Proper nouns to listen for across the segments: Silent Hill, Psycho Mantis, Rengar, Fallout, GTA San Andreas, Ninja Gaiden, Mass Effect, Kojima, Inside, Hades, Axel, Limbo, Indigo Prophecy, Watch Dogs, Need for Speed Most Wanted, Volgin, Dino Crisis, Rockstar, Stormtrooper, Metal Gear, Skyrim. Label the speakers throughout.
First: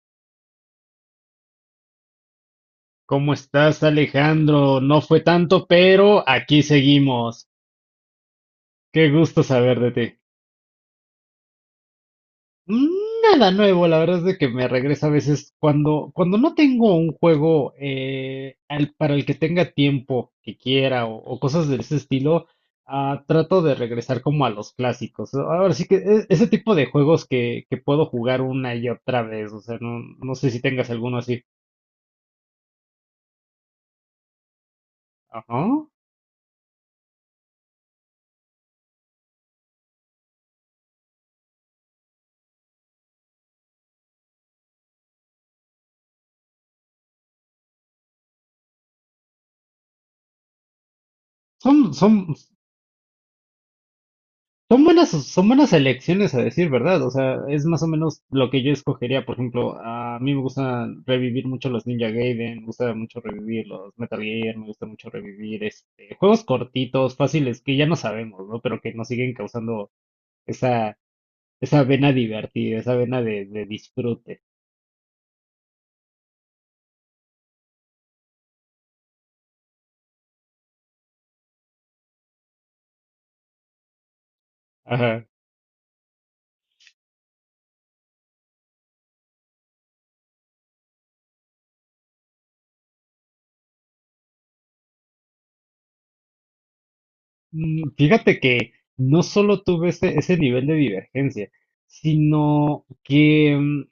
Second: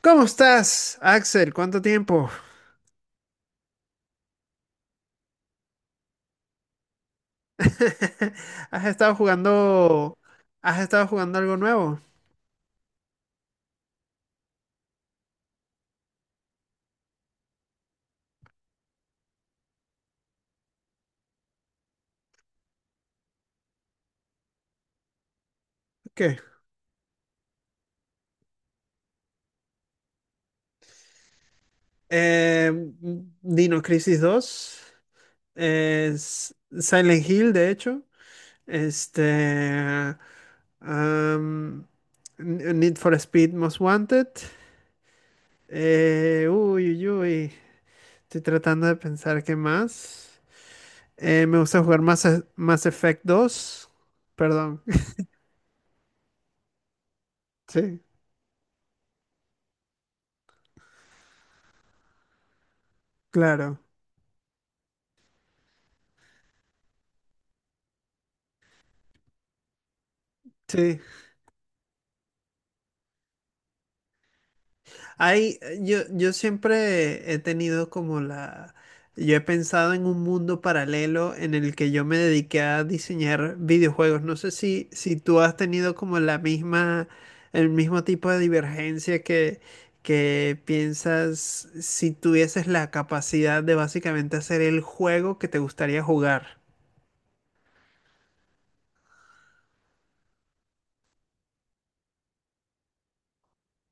Speaker 1: ¿Cómo estás, Axel? ¿Cuánto tiempo?
Speaker 2: ¿Cómo estás, Alejandro? No fue tanto, pero aquí seguimos.
Speaker 1: ¿Has
Speaker 2: Qué
Speaker 1: estado
Speaker 2: gusto saber de ti.
Speaker 1: jugando algo nuevo?
Speaker 2: Mm, Nada nuevo, la verdad es de que me regresa a veces cuando no tengo un juego para el que tenga tiempo que quiera o cosas de ese estilo, trato de regresar como a los clásicos. Ahora sí que
Speaker 1: ¿Qué?
Speaker 2: ese tipo de juegos que puedo jugar una y otra vez, o sea, no, no sé si tengas alguno así.
Speaker 1: Eh, Dino Crisis 2,
Speaker 2: Ajá.
Speaker 1: es Silent Hill, de hecho. este, am, Need for Speed Most Wanted. Uy, uy, uy, estoy tratando de pensar qué más. Me gusta
Speaker 2: Son,
Speaker 1: jugar Mass,
Speaker 2: son,
Speaker 1: E, Mass Effect dos. Perdón.
Speaker 2: Son buenas elecciones a decir verdad, o sea, es más o
Speaker 1: Sí,
Speaker 2: menos lo que yo escogería. Por ejemplo, a mí me gusta revivir mucho los Ninja Gaiden, me gusta mucho revivir
Speaker 1: claro.
Speaker 2: los Metal Gear, me gusta mucho revivir este, juegos cortitos, fáciles, que ya no sabemos, ¿no? Pero que nos siguen causando esa,
Speaker 1: Sí.
Speaker 2: esa vena divertida, esa vena de disfrute.
Speaker 1: Hay, yo siempre he tenido como la, yo he pensado en un mundo paralelo en el que yo me dediqué a diseñar videojuegos. No sé si
Speaker 2: Ajá.
Speaker 1: tú has tenido como la misma, el mismo tipo de divergencia que piensas si tuvieses la capacidad de básicamente hacer el juego que te gustaría jugar.
Speaker 2: Fíjate que no solo tuve ese nivel de divergencia, sino que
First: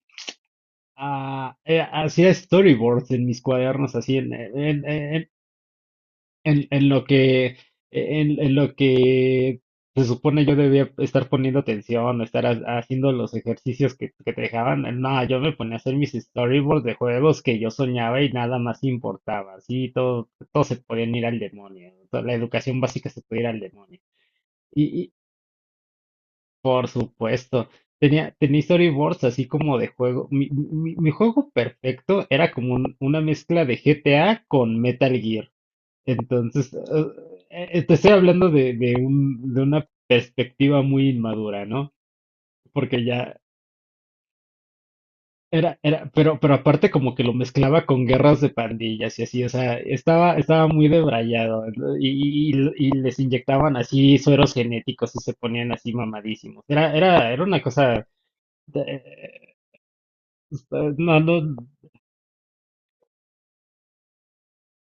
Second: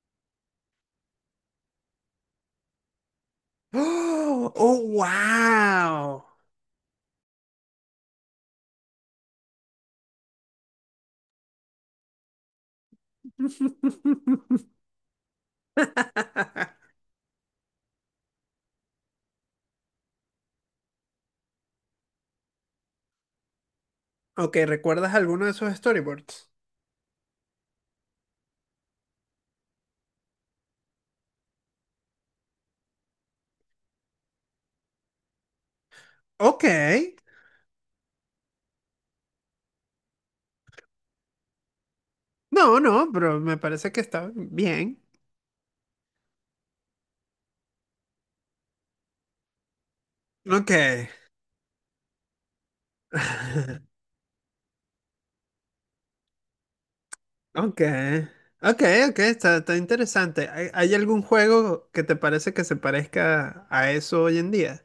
Speaker 2: Hacía storyboards en mis cuadernos, así
Speaker 1: ¡Oh! ¡Oh, wow!
Speaker 2: en lo que, en lo que se supone yo debía estar poniendo atención, estar haciendo los ejercicios que te dejaban. No, yo me ponía a hacer mis storyboards de juegos que yo soñaba y nada más importaba. Así todo, todo se podían ir al demonio. Toda la educación básica se podía ir al demonio.
Speaker 1: Ok, ¿recuerdas alguno de esos storyboards?
Speaker 2: Por supuesto. Tenía storyboards así como de juego. Mi juego perfecto era como una mezcla de GTA con Metal Gear.
Speaker 1: Ok.
Speaker 2: Entonces, te estoy hablando de un, de una perspectiva muy inmadura, ¿no?
Speaker 1: No,
Speaker 2: Porque
Speaker 1: no,
Speaker 2: ya
Speaker 1: pero me parece que está bien.
Speaker 2: pero aparte como que lo mezclaba con guerras de pandillas y así, o sea, estaba
Speaker 1: Ok.
Speaker 2: muy debrayado, ¿no? Y y- les inyectaban así sueros genéticos y se ponían así mamadísimos. Era una
Speaker 1: Ok.
Speaker 2: cosa.
Speaker 1: Ok, ok,
Speaker 2: eh,
Speaker 1: está interesante. ¿Hay
Speaker 2: No,
Speaker 1: algún
Speaker 2: no.
Speaker 1: juego que te parece que se parezca a eso hoy en día?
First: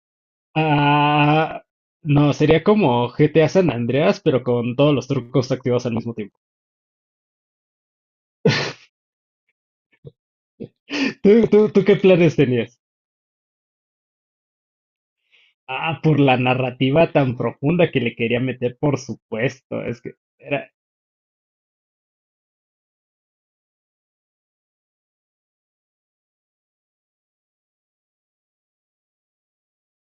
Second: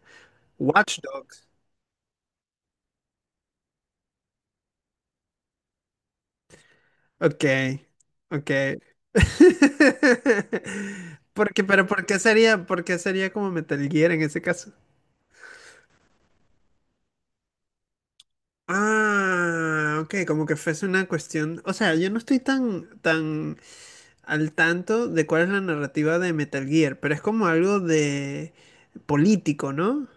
Speaker 1: Watch Dogs.
Speaker 2: ah, no, sería como GTA San Andreas, pero con todos los trucos activados al mismo tiempo.
Speaker 1: Ok, ok.
Speaker 2: ¿Tú,
Speaker 1: Porque,
Speaker 2: tú, Tú,
Speaker 1: pero
Speaker 2: ¿qué
Speaker 1: ¿por qué
Speaker 2: planes
Speaker 1: sería,
Speaker 2: tenías?
Speaker 1: por qué sería como Metal Gear en ese caso?
Speaker 2: Ah, por la narrativa tan profunda que le quería meter, por supuesto.
Speaker 1: Ah, ok, como que
Speaker 2: Era,
Speaker 1: fuese una cuestión. O sea, yo no estoy tan, tan al tanto de cuál es la narrativa de Metal Gear, pero es como algo de político, ¿no?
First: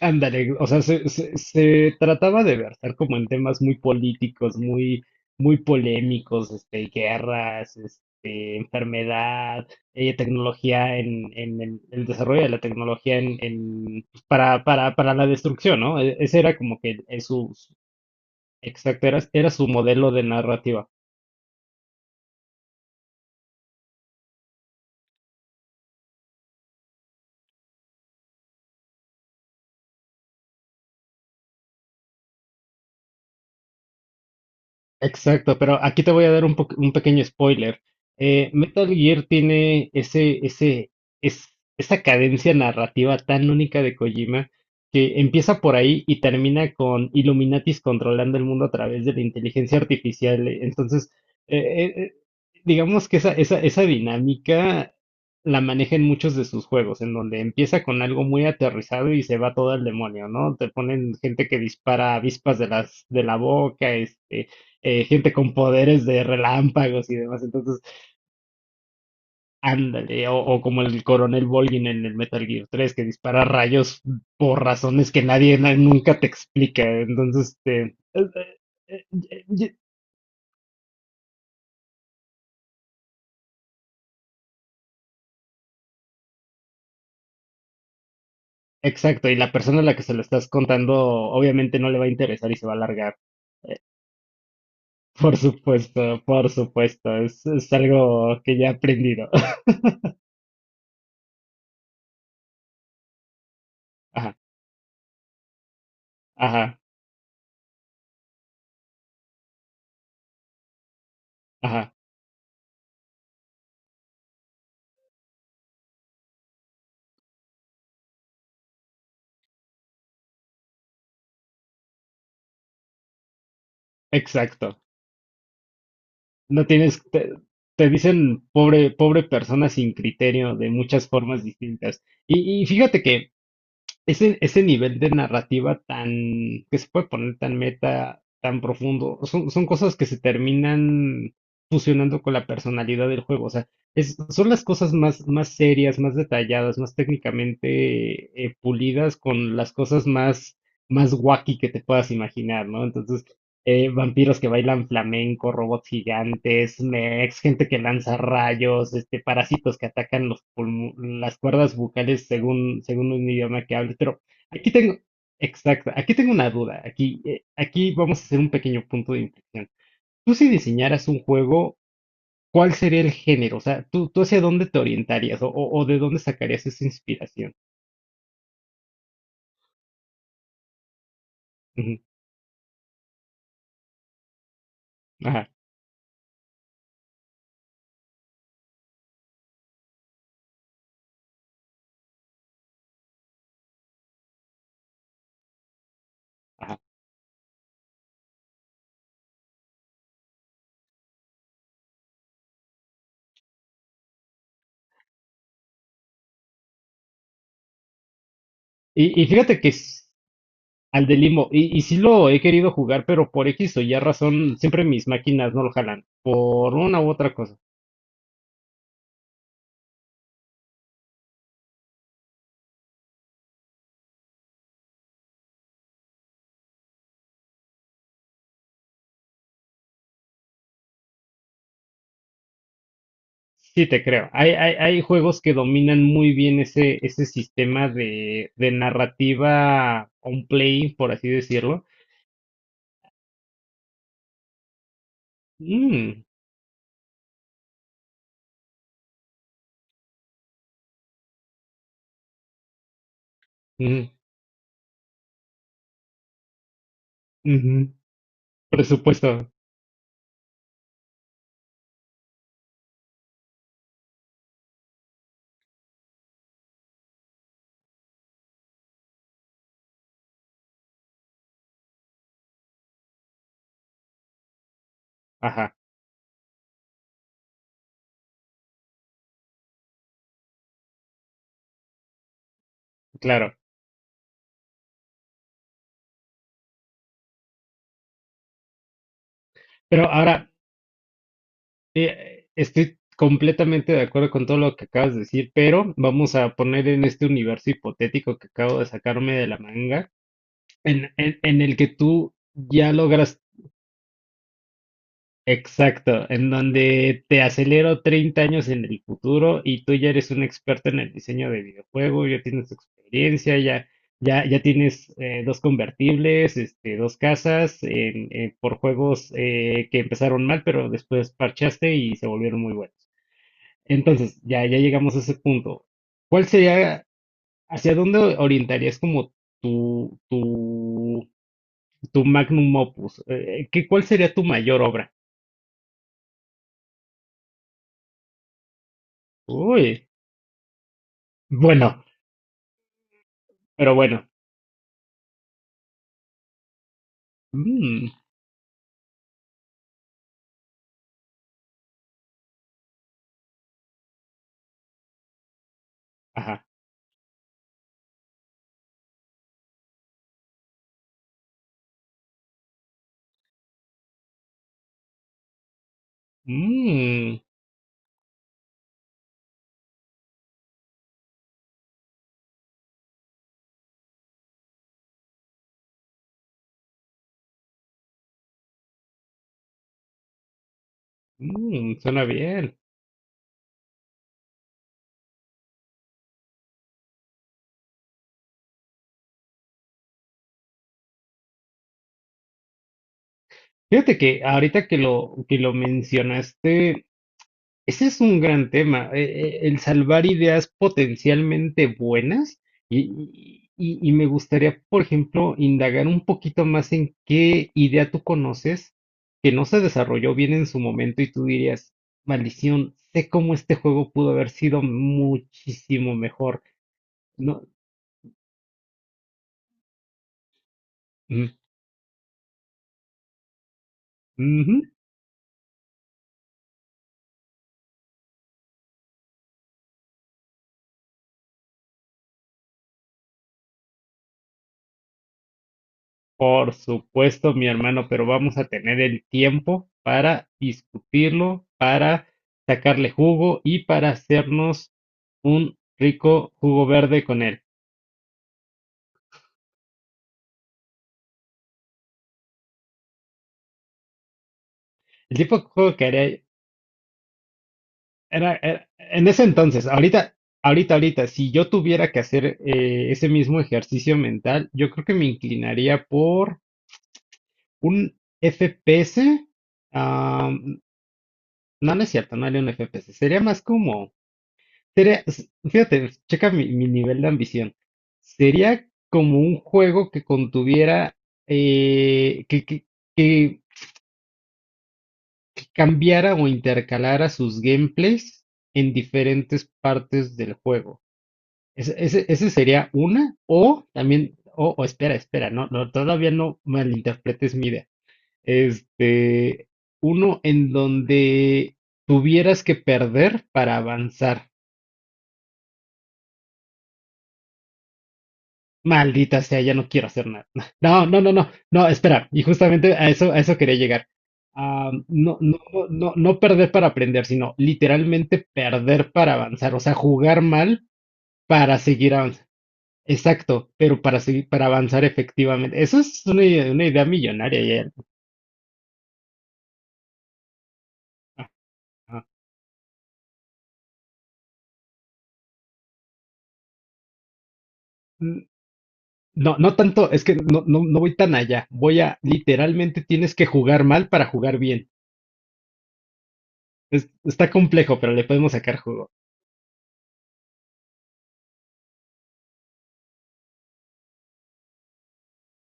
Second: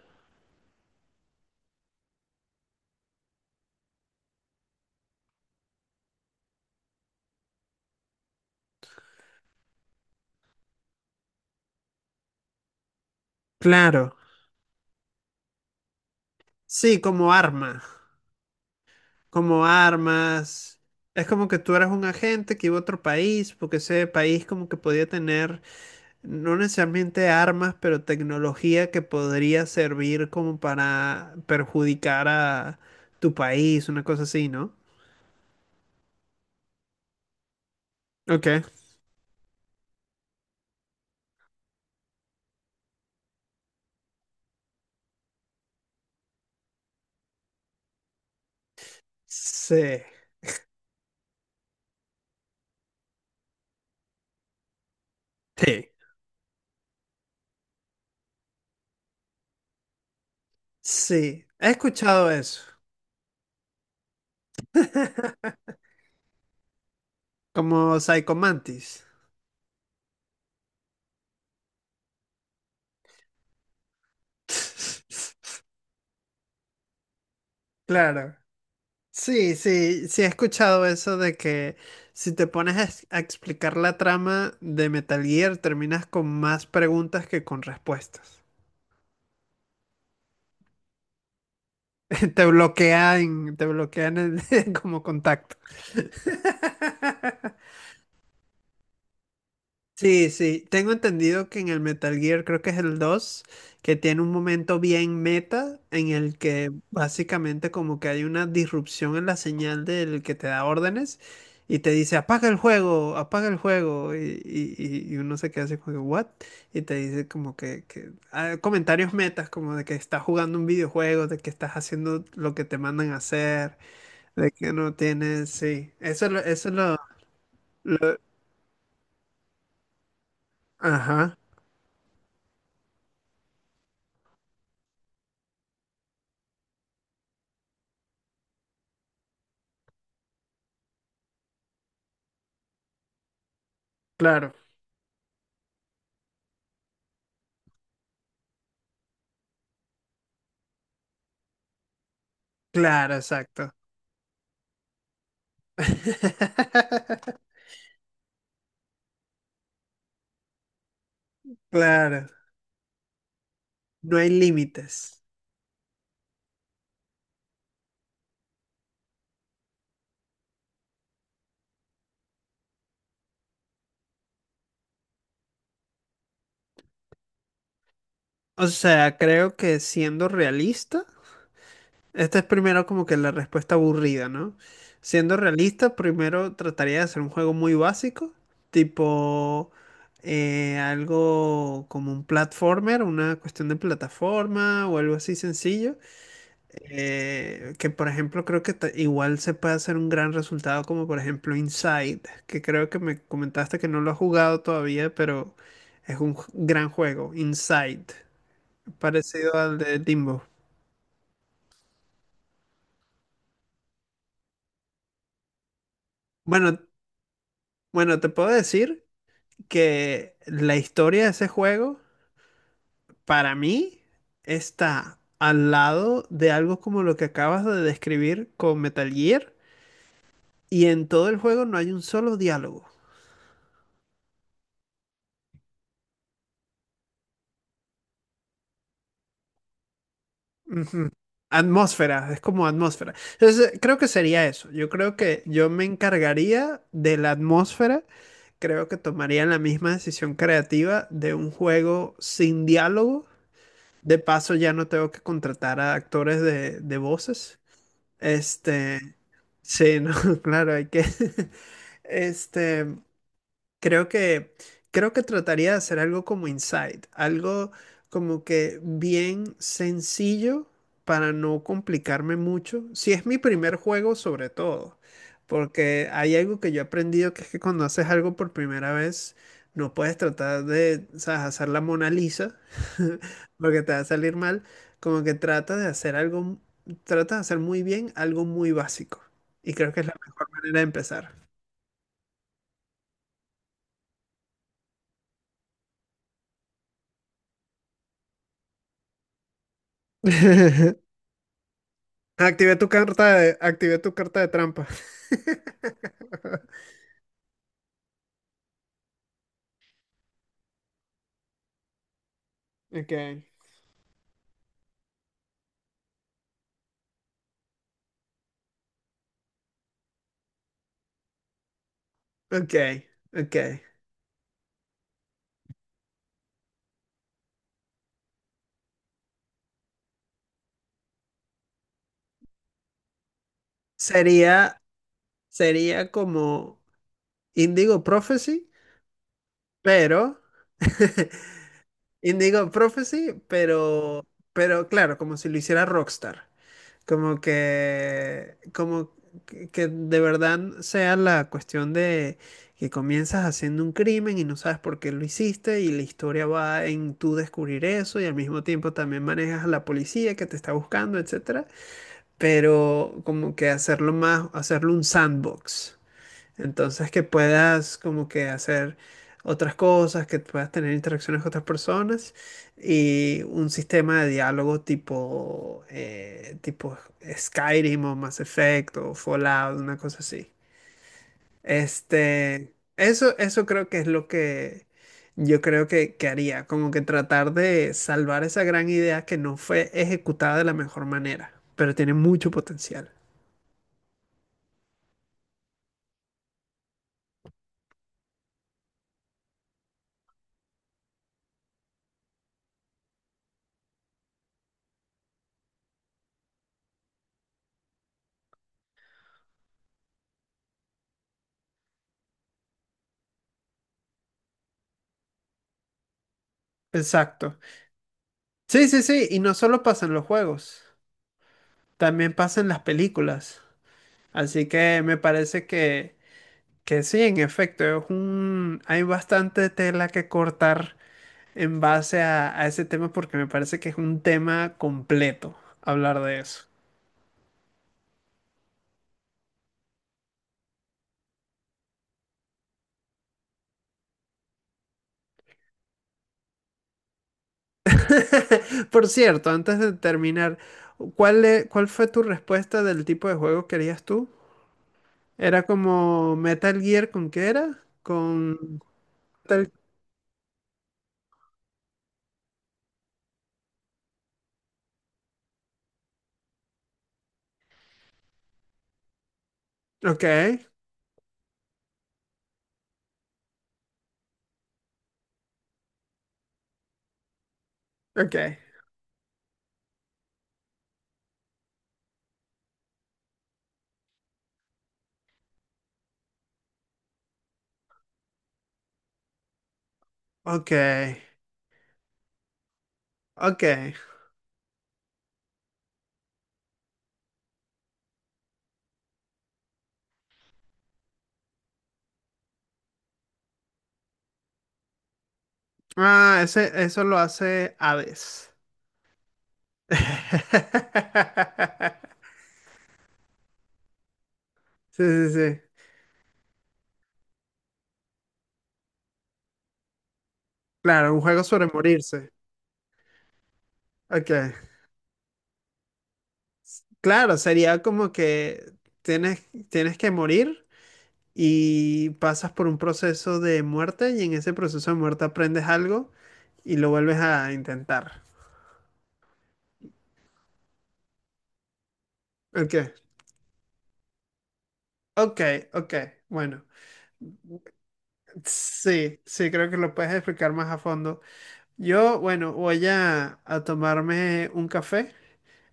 Speaker 2: Ándale, o sea, se trataba de versar como en temas muy políticos, muy polémicos, este, guerras, este, enfermedad, tecnología en el desarrollo de la tecnología
Speaker 1: Claro,
Speaker 2: pues, para la destrucción, ¿no? Ese era como que
Speaker 1: sí, como arma,
Speaker 2: exacto, era
Speaker 1: como
Speaker 2: su modelo de
Speaker 1: armas.
Speaker 2: narrativa.
Speaker 1: Es como que tú eras un agente que iba a otro país, porque ese país como que podía tener no necesariamente armas, pero tecnología que podría servir como para perjudicar a tu país, una cosa así, ¿no?
Speaker 2: Exacto, pero aquí te voy a dar un pequeño spoiler.
Speaker 1: Ok.
Speaker 2: Metal Gear tiene es, esa cadencia narrativa tan única de Kojima que empieza por ahí y termina con Illuminatis controlando el mundo a través de la inteligencia
Speaker 1: Sí.
Speaker 2: artificial. Entonces, eh, eh, eh, digamos que esa dinámica la
Speaker 1: Sí.
Speaker 2: maneja en muchos de sus juegos, en donde empieza con algo muy aterrizado y se va todo al demonio, ¿no? Te ponen
Speaker 1: Sí,
Speaker 2: gente que
Speaker 1: he
Speaker 2: dispara
Speaker 1: escuchado
Speaker 2: avispas
Speaker 1: eso.
Speaker 2: de la boca, este gente con poderes de relámpagos y demás.
Speaker 1: Como
Speaker 2: Entonces,
Speaker 1: Psycho Mantis.
Speaker 2: ándale, como el coronel Volgin en el Metal Gear 3, que dispara rayos por razones que nadie na- nunca te explica. Entonces, te...
Speaker 1: Claro. Sí, sí, sí he escuchado eso de que si te pones a, a explicar la trama de Metal Gear, terminas con más preguntas que con respuestas.
Speaker 2: Exacto, y la persona a la que se lo estás contando obviamente no le va a
Speaker 1: Te
Speaker 2: interesar y se va a largar.
Speaker 1: bloquean, te bloquean el- como contacto.
Speaker 2: Por supuesto, es algo que ya he aprendido.
Speaker 1: Sí, sí, tengo entendido que en el Metal Gear, creo que es el 2 que tiene un
Speaker 2: Ajá,
Speaker 1: momento bien meta en el que
Speaker 2: ajá,
Speaker 1: básicamente como que hay una disrupción en la señal del que te da órdenes y te
Speaker 2: ajá,
Speaker 1: dice apaga el juego y uno se queda así como que, what? Y te dice como que, comentarios metas como de que estás jugando un videojuego, de que estás haciendo lo que te mandan a hacer, de que
Speaker 2: exacto.
Speaker 1: no tienes, sí, eso,
Speaker 2: No tienes, te
Speaker 1: lo-
Speaker 2: dicen pobre, pobre persona sin criterio de muchas
Speaker 1: ajá,
Speaker 2: formas distintas. Y fíjate que ese nivel de narrativa tan, que se puede poner tan meta, tan profundo, son cosas que se terminan fusionando con la personalidad del juego. O sea, son
Speaker 1: claro.
Speaker 2: las cosas más, más serias, más detalladas, más técnicamente pulidas con las cosas más wacky que te puedas imaginar, ¿no?
Speaker 1: Claro,
Speaker 2: Entonces,
Speaker 1: exacto.
Speaker 2: vampiros que bailan flamenco, robots gigantes, mechs, gente que lanza rayos, este, parásitos que atacan las cuerdas bucales
Speaker 1: Claro,
Speaker 2: según, según un idioma que hables.
Speaker 1: no
Speaker 2: Pero
Speaker 1: hay
Speaker 2: aquí tengo,
Speaker 1: límites.
Speaker 2: exacto, aquí tengo una duda. Aquí, aquí vamos a hacer un pequeño punto de inflexión. Tú, si diseñaras un juego, ¿cuál sería el género? O sea, tú hacia dónde te orientarías o de dónde sacarías esa inspiración?
Speaker 1: O sea, creo que siendo realista,
Speaker 2: Ujú,
Speaker 1: esta es primero como que la respuesta aburrida, ¿no? Siendo
Speaker 2: ajá,
Speaker 1: realista, primero trataría de hacer un juego muy básico, tipo algo como un platformer, una cuestión de plataforma o algo así sencillo.
Speaker 2: ajá.
Speaker 1: Que por ejemplo creo que igual se puede hacer un gran resultado como por ejemplo Inside, que creo que me comentaste que no lo has jugado todavía, pero es un gran juego, Inside,
Speaker 2: Y
Speaker 1: parecido
Speaker 2: fíjate que
Speaker 1: al de Limbo.
Speaker 2: al de Limbo. Y y sí lo he querido jugar, pero por X o Y razón, siempre mis máquinas no lo jalan. Por
Speaker 1: Bueno,
Speaker 2: una u otra cosa.
Speaker 1: bueno, te puedo decir que la historia de ese juego para mí está al lado de algo como lo que acabas de describir con Metal Gear y en todo el juego no hay un solo diálogo.
Speaker 2: Sí, te creo. Hay juegos que dominan muy bien ese sistema de narrativa on play,
Speaker 1: Ujú.
Speaker 2: por así decirlo.
Speaker 1: Atmósfera, es como atmósfera. Entonces, creo que sería eso. Yo creo que yo me
Speaker 2: Mm,
Speaker 1: encargaría de la atmósfera. Creo que tomaría la misma decisión creativa de un juego sin diálogo.
Speaker 2: mm,
Speaker 1: De paso, ya no tengo que contratar a actores de voces.
Speaker 2: ujú.
Speaker 1: Este,
Speaker 2: Presupuesto.
Speaker 1: sí, no, claro, hay que. Este, Creo que, creo que trataría de hacer algo como Inside, algo como que bien sencillo para no complicarme mucho. Si es mi primer juego, sobre todo,
Speaker 2: Ajá,
Speaker 1: porque hay algo que yo he aprendido que es que cuando haces algo por primera vez, no puedes tratar de, sabes, hacer la Mona Lisa,
Speaker 2: claro.
Speaker 1: porque te va a salir mal. Como que trata de hacer algo, trata de hacer muy bien algo muy básico. Y creo que
Speaker 2: Pero
Speaker 1: es la
Speaker 2: ahora,
Speaker 1: mejor manera de empezar.
Speaker 2: estoy completamente de acuerdo con todo lo que acabas de decir, pero vamos a poner en este universo hipotético que acabo de sacarme de la manga en el que tú
Speaker 1: Activé tu
Speaker 2: ya
Speaker 1: carta
Speaker 2: logras,
Speaker 1: de, activé tu carta de trampa.
Speaker 2: exacto, en donde te acelero 30 años en el futuro y tú ya eres un experto en el diseño de videojuegos, ya tienes
Speaker 1: Ok.
Speaker 2: experiencia, ya tienes dos convertibles, este, dos casas por juegos que empezaron mal, pero después parchaste y se volvieron
Speaker 1: Ok,
Speaker 2: muy buenos.
Speaker 1: ok.
Speaker 2: Entonces, ya llegamos a ese punto. ¿Cuál sería, hacia dónde orientarías como tu tu magnum opus? Eh, ¿qué, cuál sería tu
Speaker 1: Sería,
Speaker 2: mayor obra?
Speaker 1: sería como Indigo Prophecy,
Speaker 2: Uy,
Speaker 1: pero.
Speaker 2: bueno,
Speaker 1: Indigo Prophecy,
Speaker 2: pero
Speaker 1: pero,
Speaker 2: bueno.
Speaker 1: pero claro, como si lo hiciera Rockstar. Como
Speaker 2: Mm,
Speaker 1: que, como que que de verdad sea la cuestión de que comienzas haciendo un crimen y no sabes por qué lo hiciste y la historia
Speaker 2: ajá.
Speaker 1: va en tú descubrir eso y al mismo tiempo también manejas a la policía que te está buscando, etcétera. Pero como que hacerlo un sandbox. Entonces que
Speaker 2: Mm,
Speaker 1: puedas como que hacer otras cosas, que puedas tener interacciones con otras personas y un sistema de diálogo tipo, tipo Skyrim o Mass Effect o Fallout, una cosa así.
Speaker 2: mm, suena
Speaker 1: Este,
Speaker 2: bien.
Speaker 1: eso, eso creo que es lo que yo creo que haría, como que tratar de salvar esa gran idea que no fue ejecutada de la mejor manera, pero tiene mucho potencial.
Speaker 2: Fíjate que ahorita que que lo mencionaste, ese es un gran tema. El salvar ideas potencialmente buenas y me gustaría, por ejemplo, indagar un poquito más en qué idea tú conoces que no se desarrolló bien en su momento y tú dirías, maldición, sé cómo este juego pudo haber sido muchísimo mejor.
Speaker 1: Exacto.
Speaker 2: No,
Speaker 1: Sí, sí, sí, y no solo pasa en los juegos,
Speaker 2: mm,
Speaker 1: también pasa en las películas. Así
Speaker 2: ujú.
Speaker 1: que me parece que sí, en efecto, hay bastante tela que cortar en base a ese tema porque me parece que es un tema completo hablar de eso.
Speaker 2: Por supuesto, mi hermano, pero vamos a tener el tiempo para discutirlo, para sacarle jugo y para hacernos un rico jugo verde con él.
Speaker 1: Por cierto, antes de terminar, ¿cuál fue tu respuesta del tipo de juego que harías tú?
Speaker 2: El tipo
Speaker 1: ¿Era
Speaker 2: de juego que
Speaker 1: como
Speaker 2: haría
Speaker 1: Metal Gear con qué era? Con...
Speaker 2: en ese
Speaker 1: Metal-
Speaker 2: entonces, ahorita, si yo tuviera que hacer ese mismo ejercicio mental, yo creo que me inclinaría por un FPS.
Speaker 1: Ok,
Speaker 2: ah, no, no es cierto, no haría un FPS, sería más como fíjate, checa mi, mi nivel de ambición.
Speaker 1: ok,
Speaker 2: Sería como un juego que contuviera, eh, que, que, que- que cambiara o intercalara sus gameplays en diferentes partes del
Speaker 1: ok,
Speaker 2: juego. Ese sería una,
Speaker 1: ok.
Speaker 2: o también, o espera, espera, no, no, todavía no malinterpretes mi idea. Este, uno en donde tuvieras que perder para avanzar.
Speaker 1: Ah, eso lo hace Hades.
Speaker 2: Maldita sea, ya no quiero hacer nada. No, no, no, no, no, espera. Y justamente a eso quería llegar. Ah,
Speaker 1: Sí, sí,
Speaker 2: no, no,
Speaker 1: sí.
Speaker 2: no, no, no perder para aprender, sino literalmente perder para avanzar. O sea, jugar mal
Speaker 1: Claro, un juego sobre
Speaker 2: para seguir
Speaker 1: morirse.
Speaker 2: avanzando. Exacto, pero para
Speaker 1: Ok.
Speaker 2: seguir, para avanzar efectivamente. Eso es una idea
Speaker 1: Claro, sería
Speaker 2: millonaria. Ya.
Speaker 1: como que tienes que morir y
Speaker 2: Ajá.
Speaker 1: pasas por un proceso de muerte y en ese proceso de muerte aprendes algo y lo vuelves a intentar.
Speaker 2: Mm, No, no tanto, es que no, no, no voy tan allá.
Speaker 1: Ok,
Speaker 2: Literalmente tienes que jugar mal para jugar bien.
Speaker 1: ok, ok, bueno.
Speaker 2: Está complejo, pero le podemos sacar jugo.
Speaker 1: Sí, sí, creo que lo puedes explicar más a fondo. Yo, bueno, voy a tomarme un café.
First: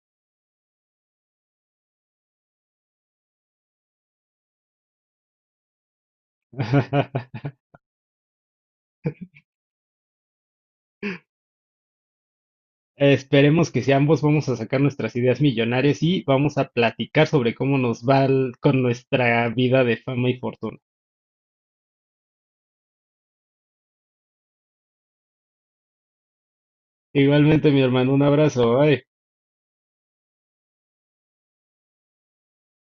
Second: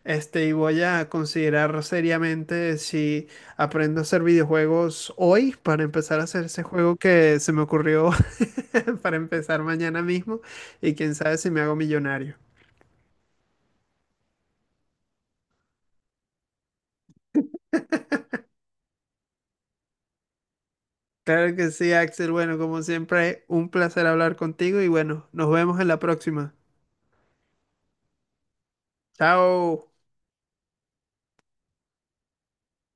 Speaker 1: Y voy a considerar seriamente si aprendo a hacer videojuegos hoy para empezar a hacer ese juego que se me ocurrió para empezar mañana mismo y quién sabe si me hago millonario.
Speaker 2: Esperemos que si ambos vamos a sacar nuestras ideas millonarias y vamos a platicar sobre cómo nos va con nuestra vida de fama y fortuna.
Speaker 1: Claro que sí, Axel. Bueno, como siempre, un placer hablar contigo y bueno, nos vemos en la próxima.
Speaker 2: Igualmente, mi hermano, un abrazo. Bye.
Speaker 1: Chao.